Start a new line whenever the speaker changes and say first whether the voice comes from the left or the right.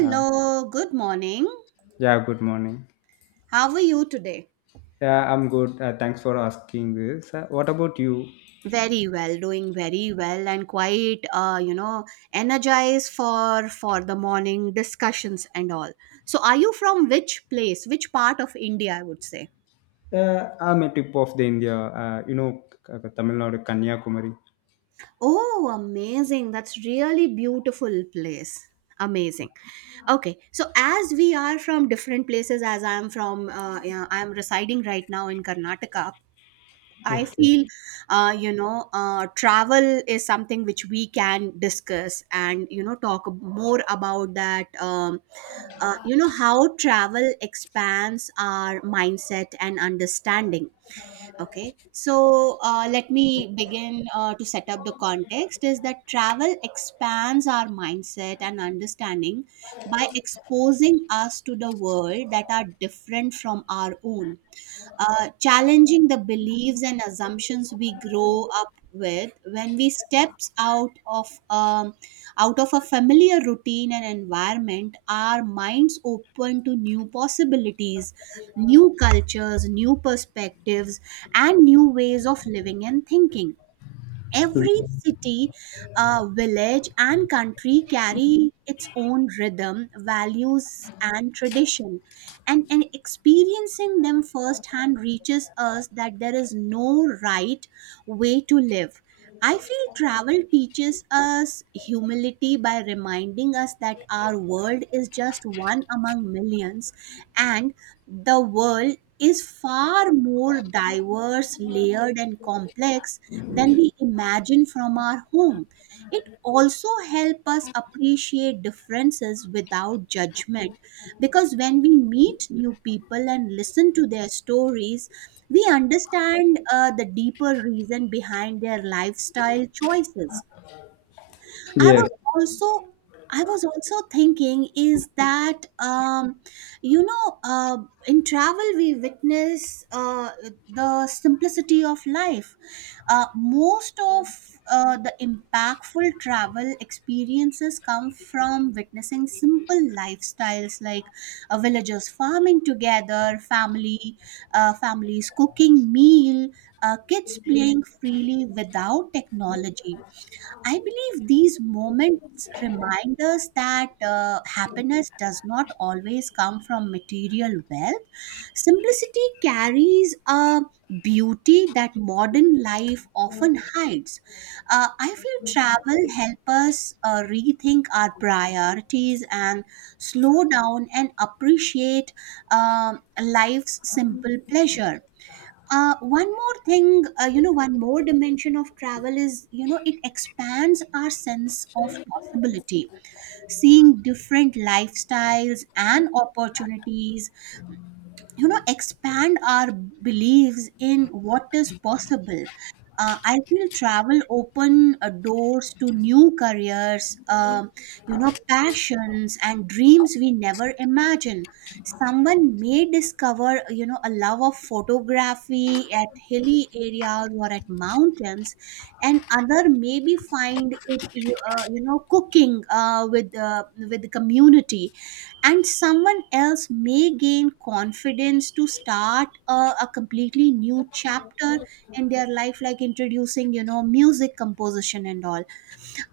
left: Um,
right: good morning.
left: yeah, good morning.
right: How are you today?
left: Yeah, I'm good. Thanks for asking this. What about you?
right: Very well, doing very well and quite energized for the morning discussions and all. So are you from which place, which part of India, I would say?
left: I'm a tip of the India, Tamil Nadu, Kanyakumari.
right: Oh, amazing. That's really beautiful place. Amazing. Okay. So as we are from different places as I am from yeah, I am residing right now in Karnataka I
left: Okay.
right: feel, travel is something which we can discuss and, you know, talk more about that, how travel expands our mindset and understanding. Okay. So let me begin to set up the context is that travel expands our mindset and understanding by exposing us to the world that are different from our own challenging the beliefs and assumptions we grow up with when we steps out of a familiar routine and environment, our minds open to new possibilities, new cultures, new perspectives, and new ways of living and thinking. Every city, village, and country carry its own rhythm, values, and tradition. And experiencing them firsthand reaches us that there is no right way to live. I feel travel teaches us humility by reminding us that our world is just one among millions, and the world is far more diverse, layered, and complex than we imagine from our home. It also helps us appreciate differences without judgment because when we meet new people and listen to their stories, we understand the deeper reason behind their lifestyle choices. I
left: Yes.
right: was also I was also thinking is that you know uh, in travel we witness the simplicity of life. Most of the impactful travel experiences come from witnessing simple lifestyles like villagers farming together, family families cooking meal, kids playing freely without technology. I believe these moments remind us that happiness does not always come from material wealth. Simplicity carries a beauty that modern life often hides. I feel travel helps us rethink our priorities and slow down and appreciate life's simple pleasure. One more thing, one more dimension of travel is, you know, it expands our sense of possibility. Seeing different lifestyles and opportunities, you know, expand our beliefs in what is possible. I feel travel open doors to new careers, passions and dreams we never imagined. Someone may discover, you know, a love of photography at hilly areas or at mountains, and other maybe find it cooking with the community, and someone else may gain confidence to start a completely new chapter in their life, like introducing, you know, music composition and all.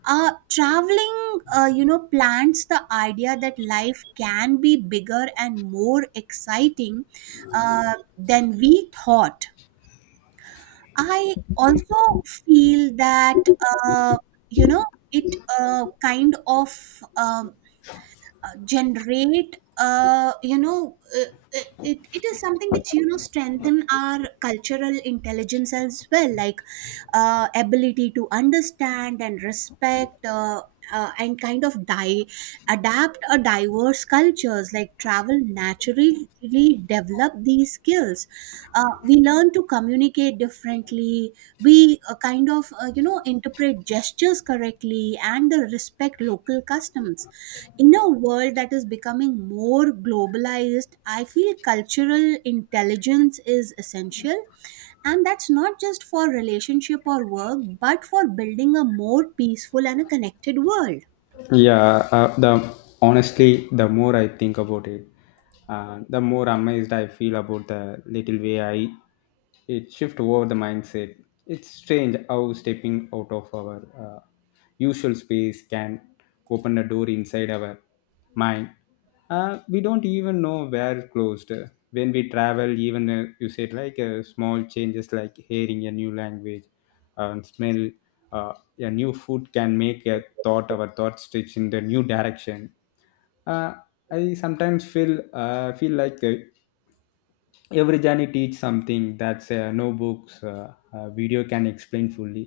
right: Traveling plants the idea that life can be bigger and more exciting than we thought. I also feel that uh, you know it kind of generate you know it, it it is something which, you know, strengthen our cultural intelligence as well, like ability to understand and respect, and adapt a diverse cultures. Like, travel naturally develop these skills. We learn to communicate differently. We, interpret gestures correctly and the respect local customs. In a world that is becoming more globalized, I feel cultural intelligence is essential, and that's not just for relationship or work, but for building a more peaceful and a connected world.
left: Yeah, the honestly, the more I think about it, the more amazed I feel about the little way I it shift over the mindset. It's strange how stepping out of our usual space can open a door inside our mind. We don't even know where it closed. When we travel, even you said like small changes like hearing a new language and smell uh, a new food can make a thought our thought stretch in the new direction. Uh, i sometimes feel feel like every journey teach something that no books video can explain fully.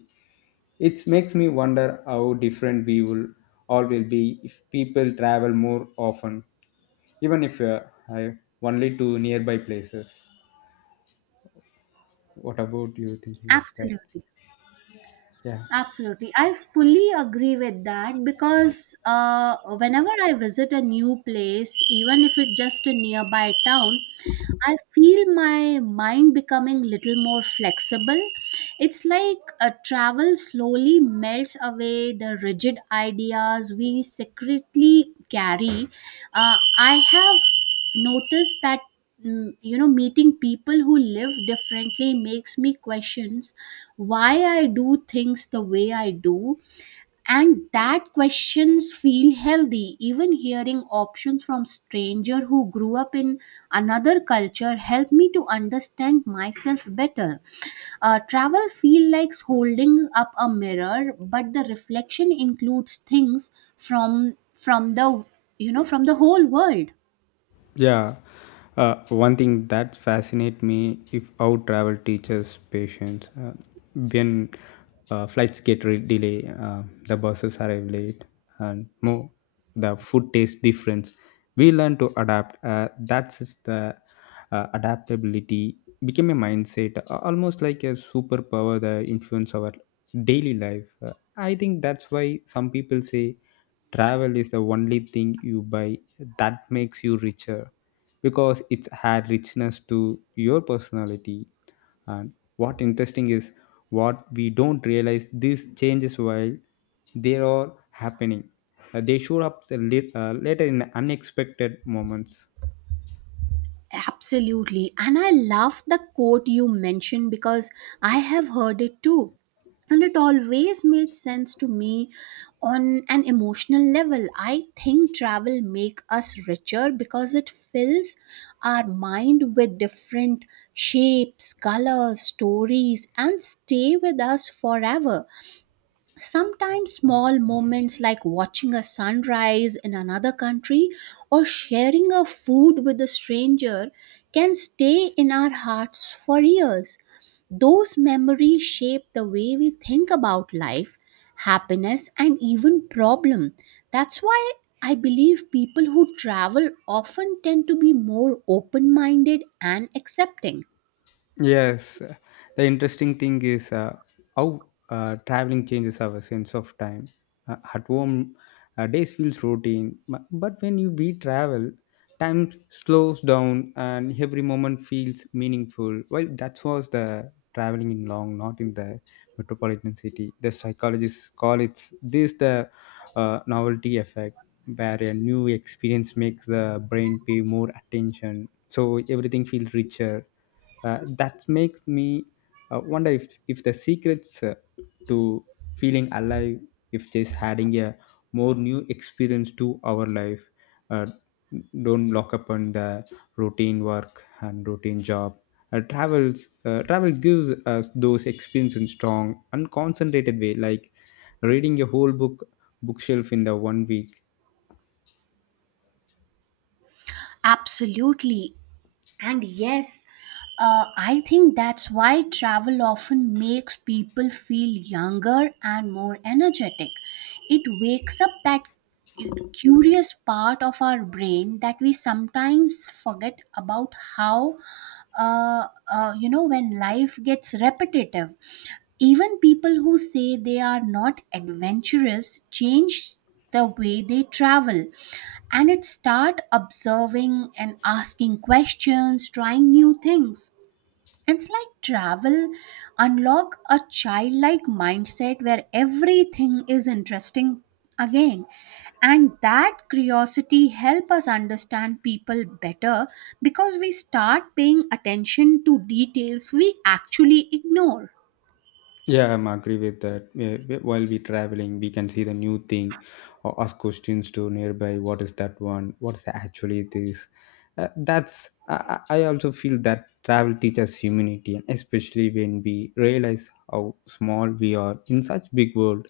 left: It makes me wonder how different we will all will be if people travel more often, even if I, only to nearby places. What about you thinking of that?
right: Absolutely.
left: Yeah.
right: Absolutely. I fully agree with that because, whenever I visit a new place, even if it's just a nearby town, I feel my mind becoming little more flexible. It's like a travel slowly melts away the rigid ideas we secretly carry. I have noticed that, you know, meeting people who live differently makes me questions why I do things the way I do, and that questions feel healthy. Even hearing options from stranger who grew up in another culture help me to understand myself better. Travel feel like holding up a mirror, but the reflection includes things from from the from the whole world.
left: Yeah, one thing that fascinates me if how travel teaches patience. When flights get delayed, the buses arrive late, and more the food tastes different. We learn to adapt. That's just the adaptability became a mindset, almost like a superpower that influence our daily life. I think that's why some people say travel is the only thing you buy that makes you richer because it's had richness to your personality. And what interesting is what we don't realize these changes while they are happening. They show up later in unexpected moments.
right: Absolutely. And I love the quote you mentioned because I have heard it too. And it always made sense to me on an emotional level. I think travel make us richer because it fills our mind with different shapes, colors, stories and stay with us forever. Sometimes small moments like watching a sunrise in another country or sharing a food with a stranger can stay in our hearts for years. Those memories shape the way we think about life, happiness, and even problem. That's why I believe people who travel often tend to be more open minded and accepting.
left: Yes, the interesting thing is how traveling changes our sense of time. At home, days feels routine, but when you we travel, time slows down and every moment feels meaningful. Well, that was the traveling in long, not in the metropolitan city. The psychologists call it this the novelty effect, where a new experience makes the brain pay more attention, so everything feels richer. That makes me wonder if the secrets to feeling alive if just adding a more new experience to our life, uh, don't lock up on the routine work and routine job. Travel gives us those experiences in strong unconcentrated way like reading a whole book bookshelf in the one week.
right: Absolutely. And yes, I think that's why travel often makes people feel younger and more energetic. It wakes up that curious part of our brain that we sometimes forget about how, uh, when life gets repetitive. Even people who say they are not adventurous change the way they travel, and it start observing and asking questions, trying new things. It's like travel unlock a childlike mindset where everything is interesting again, and that curiosity help us understand people better because we start paying attention to details we actually ignore.
left: Yeah, I'm agree with that. Yeah, while we traveling, we can see the new thing or ask questions to nearby. What is that one? What's actually this? That's I also feel that travel teaches humanity, and especially when we realize how small we are in such big world,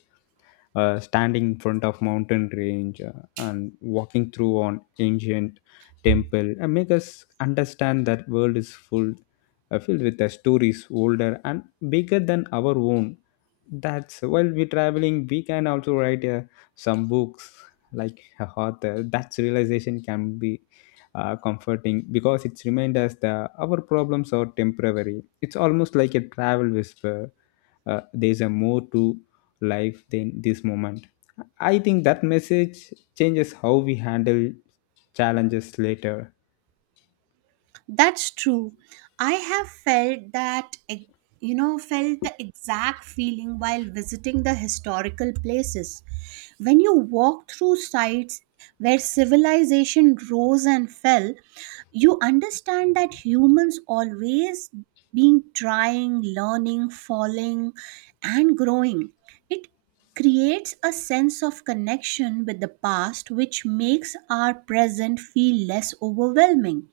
left: standing in front of mountain range and walking through an ancient temple and make us understand that world is full, filled with the stories older and bigger than our own. That's while we're traveling we can also write some books like a author. That's realization can be comforting because it's remind us that our problems are temporary. It's almost like a travel whisper, there's a more to life than this moment. I think that message changes how we handle challenges later.
right: That's true. I have felt that, felt the exact feeling while visiting the historical places. When you walk through sites where civilization rose and fell, you understand that humans always been trying, learning, falling, and growing. It creates a sense of connection with the past, which makes our present feel less overwhelming.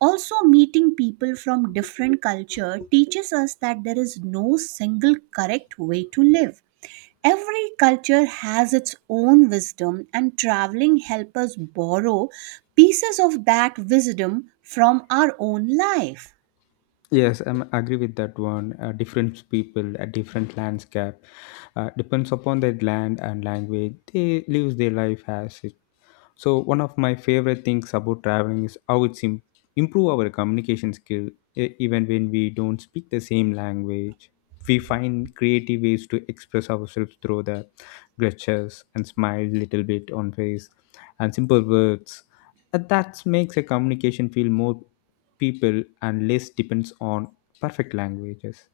right: Also, meeting people from different culture teaches us that there is no single correct way to live. Every culture has its own wisdom, and traveling helps us borrow pieces of that wisdom from our own life.
left: Yes, I agree with that one. Different people, a different landscape, depends upon their land and language. They live their life as it. So one of my favorite things about traveling is how improve our communication skill. Even when we don't speak the same language, we find creative ways to express ourselves through the gestures and smile little bit on face and simple words. And that makes a communication feel more people and less depends on perfect languages.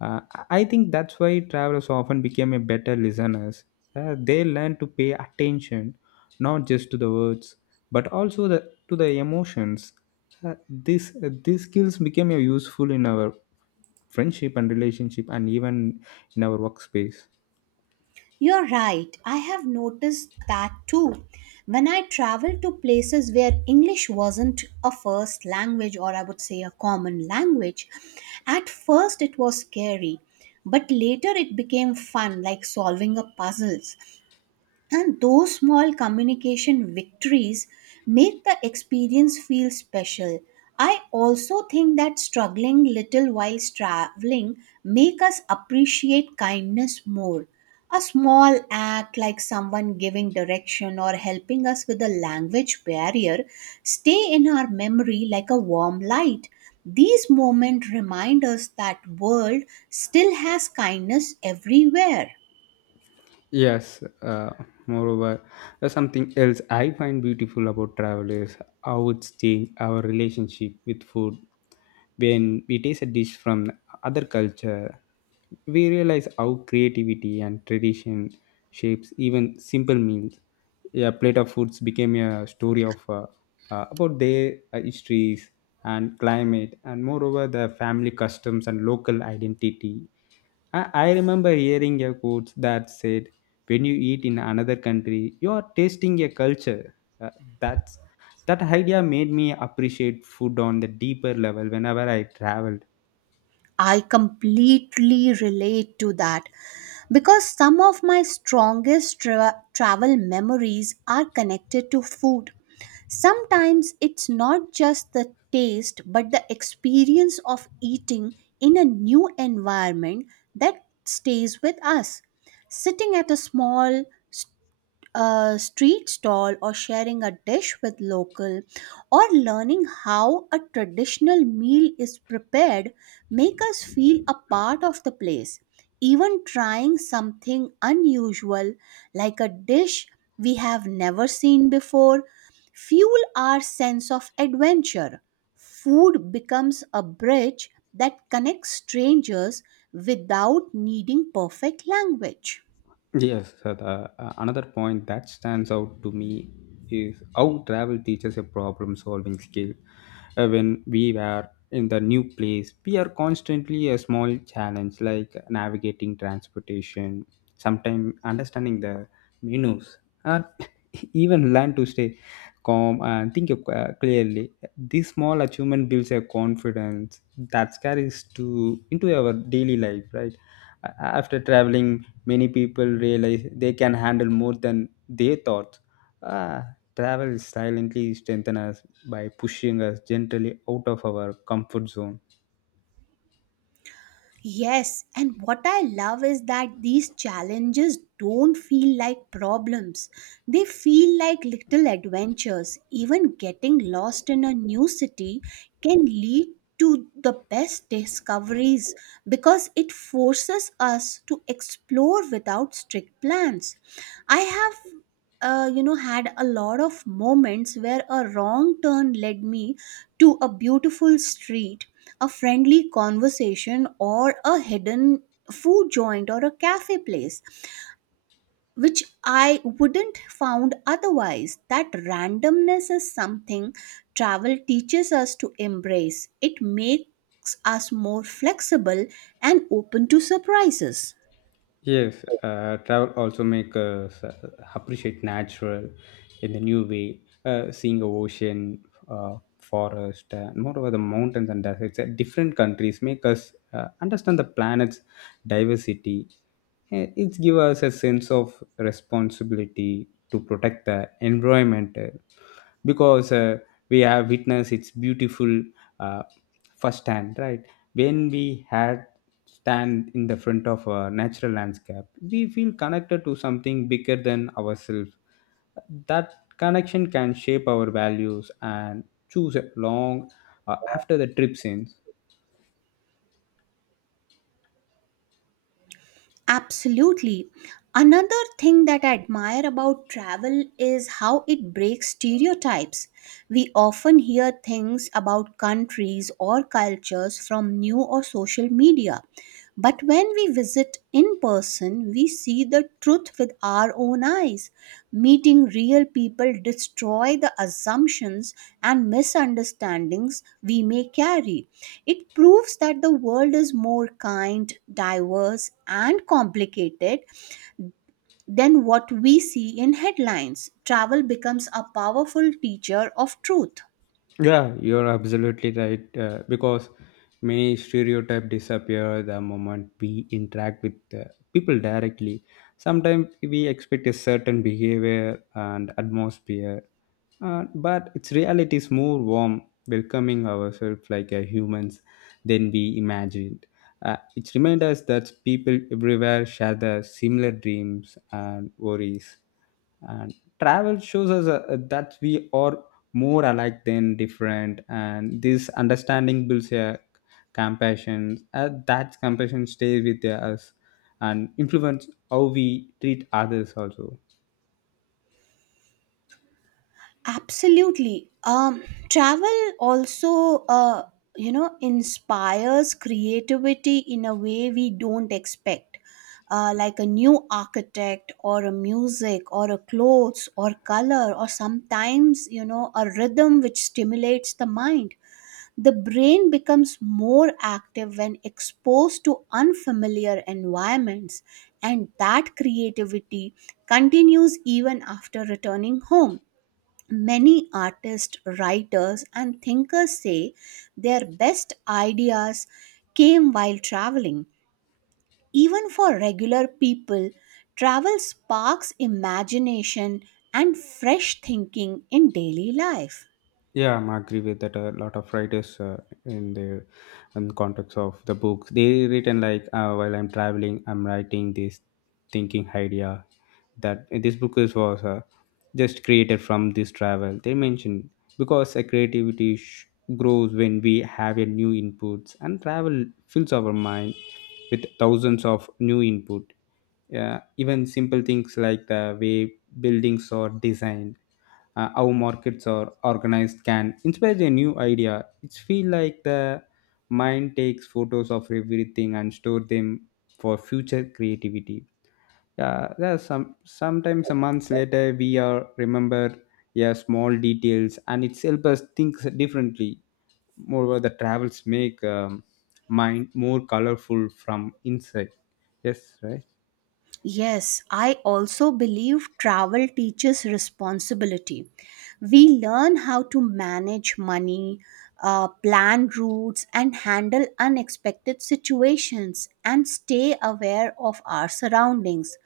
left: Uh, I think that's why travelers often become a better listeners. They learn to pay attention not just to the words but to the emotions. Uh, this these skills became useful in our friendship and relationship and even in our workspace.
right: You're right, I have noticed that too. When I traveled to places where English wasn't a first language, or I would say a common language, at first it was scary, but later it became fun, like solving a puzzles. And those small communication victories make the experience feel special. I also think that struggling little while traveling make us appreciate kindness more. A small act like someone giving direction or helping us with a language barrier stay in our memory like a warm light. These moments remind us that world still has kindness everywhere.
left: Yes, moreover, there's something else I find beautiful about travel is how it's changed our relationship with food. When we taste a dish from other culture, we realize how creativity and tradition shapes even simple meals. A plate of foods became a story of about their histories and climate, and moreover the family customs and local identity. I remember hearing a quote that said, "When you eat in another country, you are tasting a culture." Uh, that's that idea made me appreciate food on the deeper level whenever I travel.
right: I completely relate to that because some of my strongest travel memories are connected to food. Sometimes it's not just the taste but the experience of eating in a new environment that stays with us. Sitting at a small a street stall, or sharing a dish with local, or learning how a traditional meal is prepared make us feel a part of the place. Even trying something unusual, like a dish we have never seen before, fuel our sense of adventure. Food becomes a bridge that connects strangers without needing perfect language.
left: Yes, so the, another point that stands out to me is how travel teaches a problem solving skill. When we were in the new place, we are constantly a small challenge like navigating transportation, sometimes understanding the menus, and even learn to stay calm and think clearly. This small achievement builds a confidence that carries to into our daily life, right? After traveling many people realize they can handle more than they thought. Ah, Travel silently strengthens us by pushing us gently out of our comfort zone.
right: Yes, and what I love is that these challenges don't feel like problems. They feel like little adventures. Even getting lost in a new city can lead to the best discoveries because it forces us to explore without strict plans. I have, had a lot of moments where a wrong turn led me to a beautiful street, a friendly conversation, or a hidden food joint or a cafe place which I wouldn't found otherwise. That randomness is something travel teaches us to embrace. It makes us more flexible and open to surprises.
left: Yes, travel also make us appreciate natural in a new way. Seeing a ocean, forest, moreover the mountains and deserts, at different countries make us understand the planet's diversity. It gives us a sense of responsibility to protect the environment, because we have witnessed its beautiful uh, firsthand, right? When we had stand in the front of a natural landscape, we feel connected to something bigger than ourselves. That connection can shape our values and choose it long after the trip ends.
right: Absolutely. Another thing that I admire about travel is how it breaks stereotypes. We often hear things about countries or cultures from new or social media, but when we visit in person, we see the truth with our own eyes. Meeting real people destroy the assumptions and misunderstandings we may carry. It proves that the world is more kind, diverse, and complicated than what we see in headlines. Travel becomes a powerful teacher of truth.
left: Yeah, you're absolutely right, because many stereotypes disappear the moment we interact with people directly. Sometimes we expect a certain behavior and atmosphere. But its reality is more warm, welcoming ourselves like humans than we imagined. It reminds us that people everywhere share the similar dreams and worries. And travel shows us that we are more alike than different. And this understanding builds a compassion. That compassion stays with us and influence how we treat others also.
right: Absolutely. Travel also, inspires creativity in a way we don't expect. Like a new architect or a music or a clothes or color, or sometimes, you know, a rhythm which stimulates the mind. The brain becomes more active when exposed to unfamiliar environments, and that creativity continues even after returning home. Many artists, writers, and thinkers say their best ideas came while traveling. Even for regular people, travel sparks imagination and fresh thinking in daily life.
left: Yeah, I agree with that. A lot of writers in their in context of the book, they written like, while I'm traveling, I'm writing this thinking idea, that this book is was just created from this travel. They mentioned, because a creativity grows when we have a new inputs and travel fills our mind with thousands of new input. Yeah, even simple things like the way buildings are designed, how markets are organized can inspire a new idea. It's feel like the mind takes photos of everything and store them for future creativity. Yeah, there sometimes a month later we are remember yeah small details and it's help us think differently. Moreover the travels make mind more colorful from inside. Yes, right.
right: Yes, I also believe travel teaches responsibility. We learn how to manage money, plan routes, and handle unexpected situations, and stay aware of our surroundings.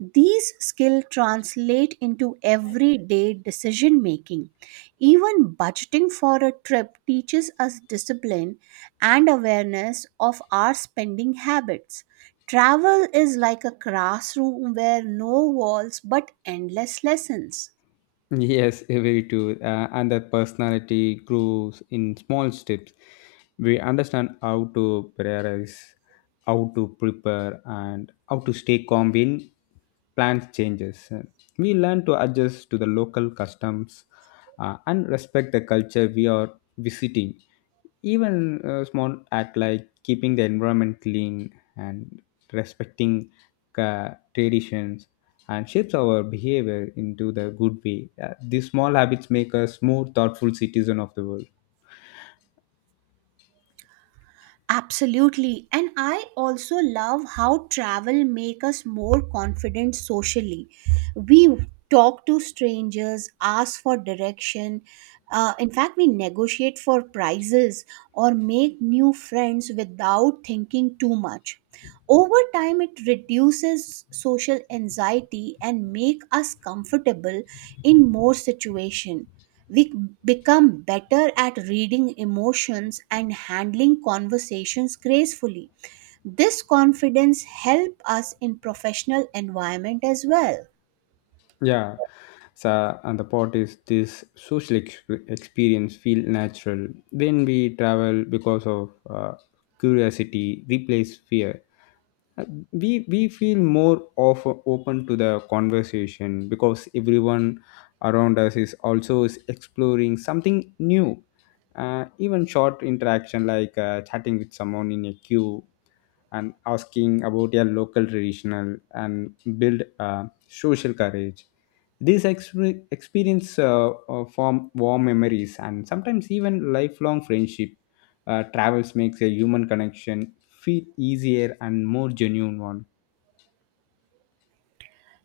right: These skills translate into everyday decision making. Even budgeting for a trip teaches us discipline and awareness of our spending habits. Travel is like a classroom where no walls but endless lessons.
left: Yes, very true. And the personality grows in small steps. We understand how to prioritize, how to prepare, and how to stay calm when plans changes. We learn to adjust to the local customs and respect the culture we are visiting. Even small act like keeping the environment clean and respecting traditions and shapes our behavior into the good way. These small habits make us more thoughtful citizen of the world.
right: Absolutely. And I also love how travel make us more confident socially. We talk to strangers, ask for direction. In fact, we negotiate for prices or make new friends without thinking too much. Over time, it reduces social anxiety and make us comfortable in more situation. We become better at reading emotions and handling conversations gracefully. This confidence helps us in professional environment as well.
left: Yeah. So, and the part is this experience feel natural when we travel because of curiosity replace fear. Uh, we feel more of open to the conversation because everyone around us is also is exploring something new. Even short interaction like chatting with someone in a queue and asking about their local traditional and build social courage. These experience form warm memories and sometimes even lifelong friendship. Travels makes a human connection feel easier and more genuine one.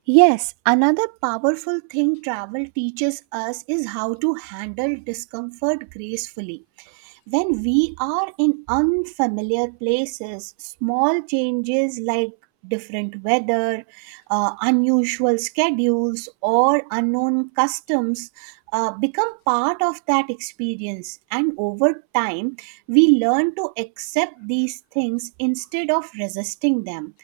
right: Yes, another powerful thing travel teaches us is how to handle discomfort gracefully. When we are in unfamiliar places, small changes like different weather, unusual schedules, or unknown customs become part of that experience. And over time, we learn to accept these things instead of resisting them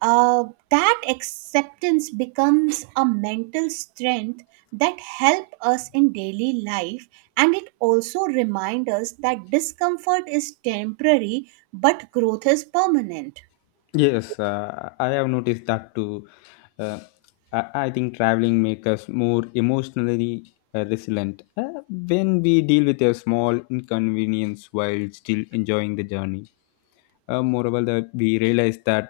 right: uh, that acceptance becomes a mental strength that help us in daily life, and it also reminds us that discomfort is temporary but growth is permanent.
left: Yes, I have noticed that too. Uh, I, I think traveling makes us more emotionally resilient, when we deal with a small inconvenience while still enjoying the journey. Moreover, that we realize that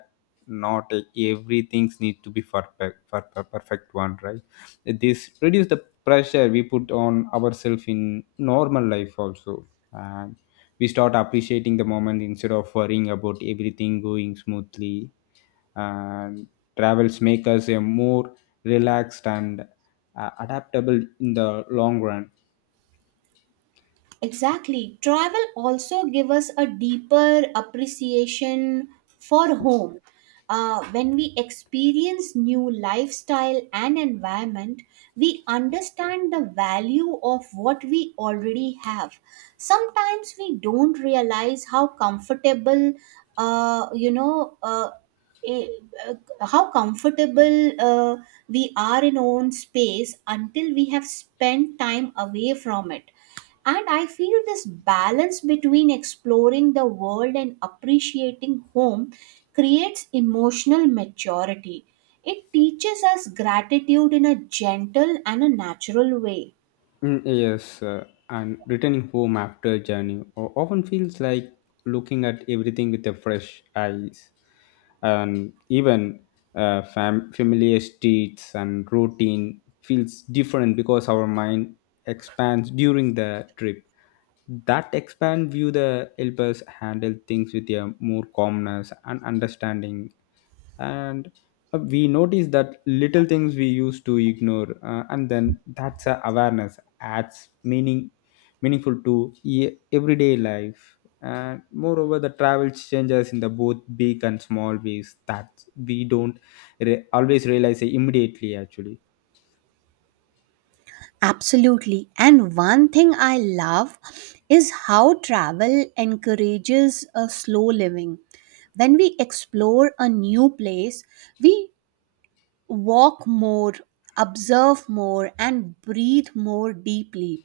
left: not everything needs to be perfect, perfect one, right? This reduce the pressure we put on ourselves in normal life also, and we start appreciating the moment instead of worrying about everything going smoothly. And travels make us a more relaxed and adaptable in the long run.
right: Exactly. Travel also give us a deeper appreciation for home. When we experience new lifestyle and environment, we understand the value of what we already have. Sometimes we don't realize how comfortable, you know, eh, uh, how comfortable we are in our own space until we have spent time away from it, and I feel this balance between exploring the world and appreciating home creates emotional maturity. It teaches us gratitude in a gentle and a natural way.
left: Mm, yes, and returning home after a journey often feels like looking at everything with a fresh eyes, and even familiar streets and routine feels different because our mind expands during the trip. That expand view the help us handle things with a more calmness and understanding and we notice that little things we used to ignore and then that's a awareness adds meaning meaningful to everyday life. And moreover, the travel changes in the both big and small ways that we don't always realize immediately actually.
right: Absolutely. And one thing I love is how travel encourages a slow living. When we explore a new place, we walk more, observe more, and breathe more deeply.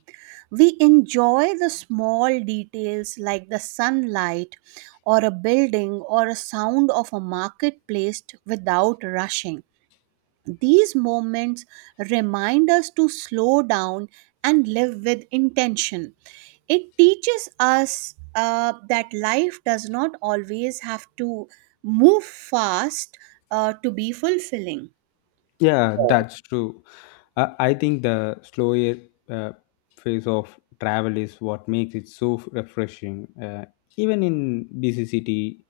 right: We enjoy the small details like the sunlight or a building or a sound of a marketplace without rushing. These moments remind us to slow down and live with intention. It teaches us that life does not always have to move fast to be fulfilling.
left: Yeah, that's true. I think the slower uh, phase of travel is what makes it so refreshing. Even in busy city,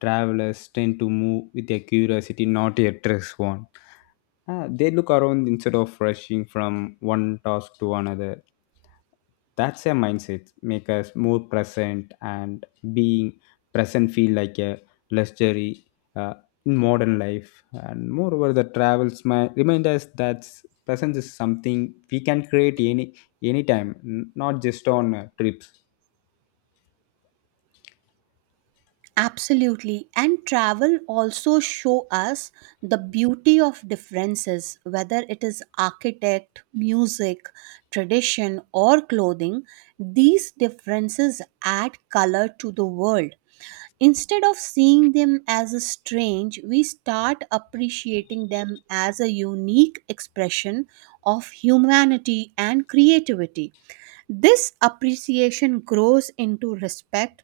left: travelers tend to move with a curiosity, not a dress one. They look around instead of rushing from one task to another. That's a mindset, make us more present, and being present feel like a luxury uh, in modern life. And moreover, the travels might remind us that presence is something we can create anytime, not just on trips.
right: Absolutely. And travel also show us the beauty of differences, whether it is architect, music, tradition, or clothing. These differences add color to the world. Instead of seeing them as a strange, we start appreciating them as a unique expression of humanity and creativity. This appreciation grows into respect,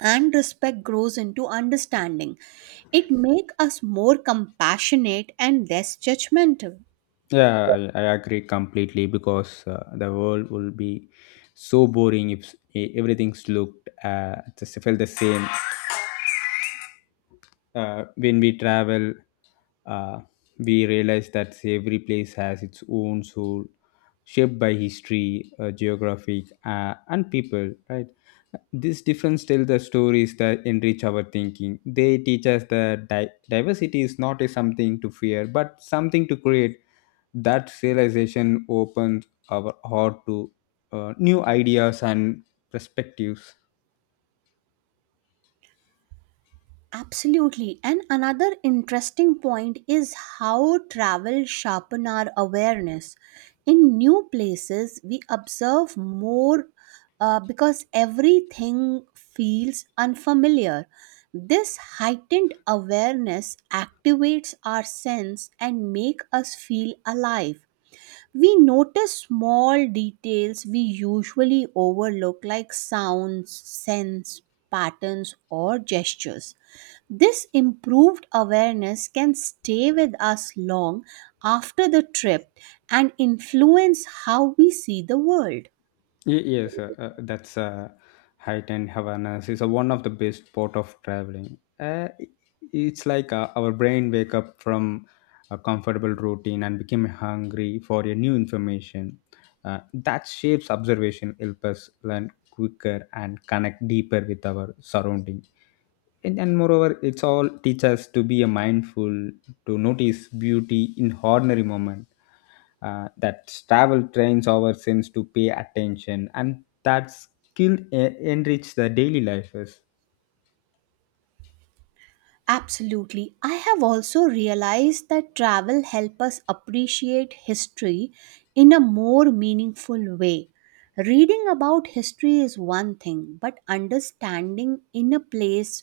right: and respect grows into understanding. It make us more compassionate and less judgmental.
left: Yeah, I agree completely because the world will be so boring if everything's looked just felt the same when we travel, uh, we realize that every place has its own soul, shaped by history, geographic, and people, right? This difference tell the stories that enrich our thinking. They teach us that diversity is not a something to fear but something to create. That realization opens our heart to new ideas and perspectives.
right: Absolutely. And another interesting point is how travel sharpen our awareness. In new places we observe more, because everything feels unfamiliar. This heightened awareness activates our sense and make us feel alive. We notice small details we usually overlook, like sounds, scents, patterns, or gestures. This improved awareness can stay with us long after the trip and influence how we see the world.
left: Yes, that's heightened awareness is one of the best part of traveling. Uh, i- it's like our brain wake up from a comfortable routine and become hungry for a new information. That shapes observation help us learn quicker and connect deeper with our surrounding. And moreover, it's all teach us to be a mindful, to notice beauty in ordinary moment. That travel trains our sense to pay attention, and that skill enrich the daily life is.
right: Absolutely. I have also realized that travel helps us appreciate history in a more meaningful way. Reading about history is one thing, but understanding in a place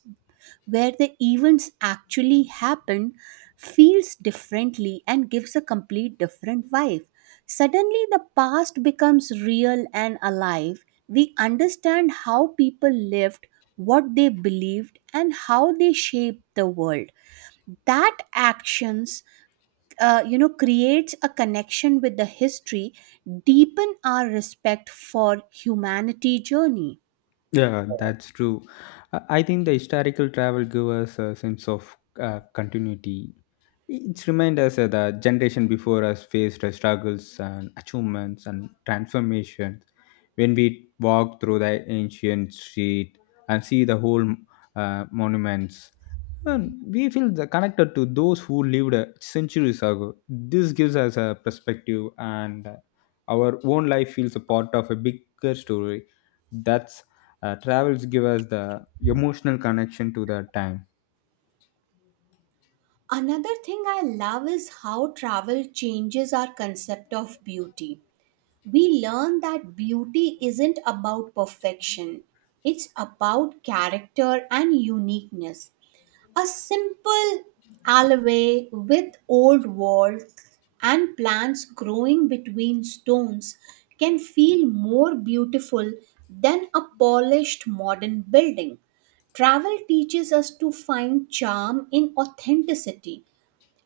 right: where the events actually happen feels differently and gives a complete different vibe. Suddenly, the past becomes real and alive. We understand how people lived, what they believed, and how they shaped the world. That actions, you know, creates a connection with the history, deepen our respect for humanity journey.
left: Yeah, that's true. I think the historical travel gives us a sense of continuity. It reminds us that the generation before us faced struggles and achievements and transformations. When we walk through the ancient street and see the whole monuments, and we feel the connected to those who lived centuries ago. This gives us a perspective, and our own life feels a part of a bigger story. That's travels give us the emotional connection to the time.
right: Another thing I love is how travel changes our concept of beauty. We learn that beauty isn't about perfection, it's about character and uniqueness. A simple alleyway with old walls and plants growing between stones can feel more beautiful than a polished modern building. Travel teaches us to find charm in authenticity,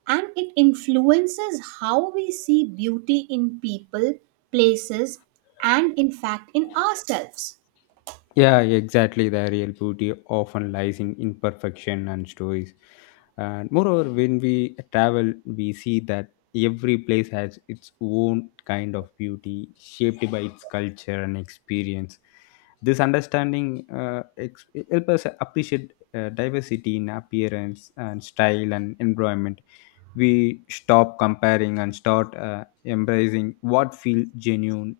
right: and it influences how we see beauty in people, places, and in fact in ourselves.
left: Yeah, exactly. The real beauty often lies in imperfection and stories. And moreover, when we travel, we see that every place has its own kind of beauty, shaped by its culture and experience. This understanding help us appreciate diversity in appearance and style and environment. We stop comparing and start embracing what feels genuine.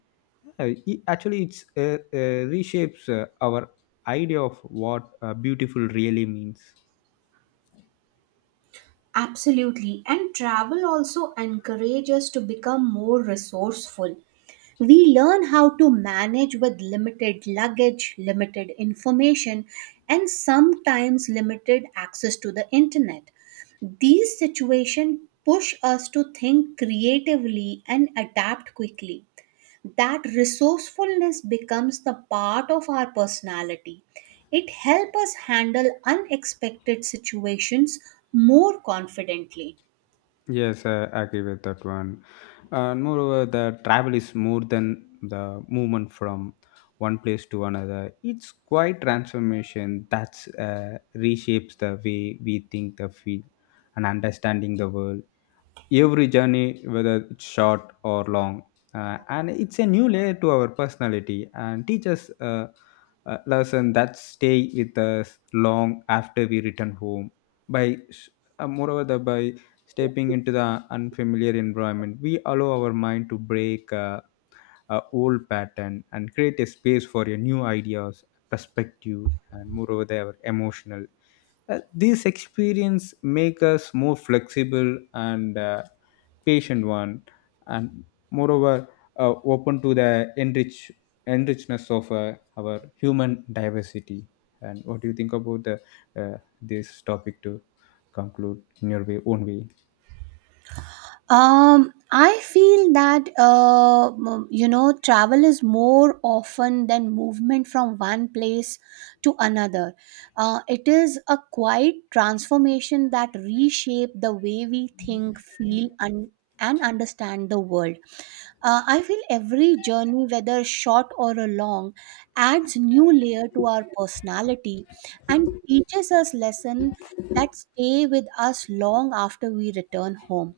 left: Yeah, actually it's reshapes our idea of what beautiful really means.
right: Absolutely. And travel also encourages us to become more resourceful. We learn how to manage with limited luggage, limited information, and sometimes limited access to the internet. These situations push us to think creatively and adapt quickly. That resourcefulness becomes the part of our personality. It helps us handle unexpected situations more confidently.
left: Yes, I agree with that one. And moreover, the travel is more than the movement from one place to another. It's quite transformation that's reshapes the way we think, the feel, and understanding the world. Every journey, whether it's short or long, and it's a new layer to our personality and teaches lesson that stay with us long after we return home. by s- Moreover, the, by stepping into the unfamiliar environment, we allow our mind to break a old pattern and create a space for your new ideas, perspective, and moreover they emotional. These experience make us more flexible and patient one, and moreover, open to the enrich enrichness of our human diversity. And what do you think about the, this topic, to conclude in your way, own way?
right: Um, I feel that you know travel is more often than movement from one place to another. It is a quiet transformation that reshape the way we think, feel, and understand the world. I feel every journey, whether short or a long, adds new layer to our personality and teaches us lessons that stay with us long after we return home.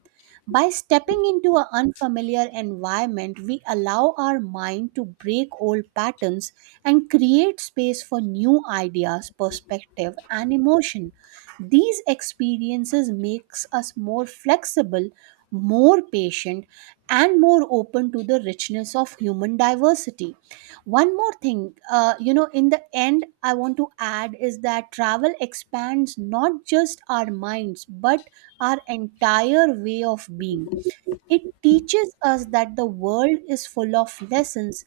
right: By stepping into an unfamiliar environment, we allow our mind to break old patterns and create space for new ideas, perspective, and emotion. These experiences makes us more flexible, more patient, and more open to the richness of human diversity. One more thing, you know, in the end I want to add is that travel expands not just our minds but our entire way of being. It teaches us that the world is full of lessons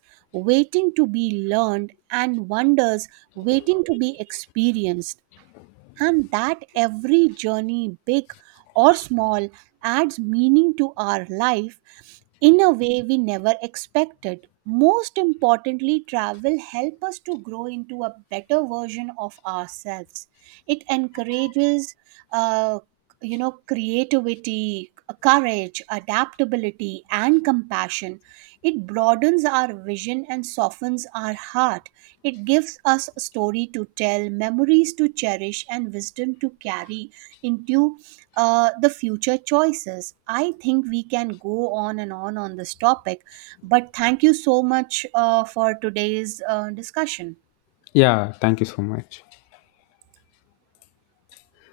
right: waiting to be learned and wonders waiting to be experienced, and that every journey, big or small, adds meaning to our life in a way we never expected. Most importantly, travel helps us to grow into a better version of ourselves. It encourages. Uh, you know, creativity, courage, adaptability, and compassion. It broadens our vision and softens our heart. It gives us a story to tell, memories to cherish, and wisdom to carry into the future choices. I think we can go on and on on this topic, but thank you so much for today's discussion.
left: Yeah, thank you so much.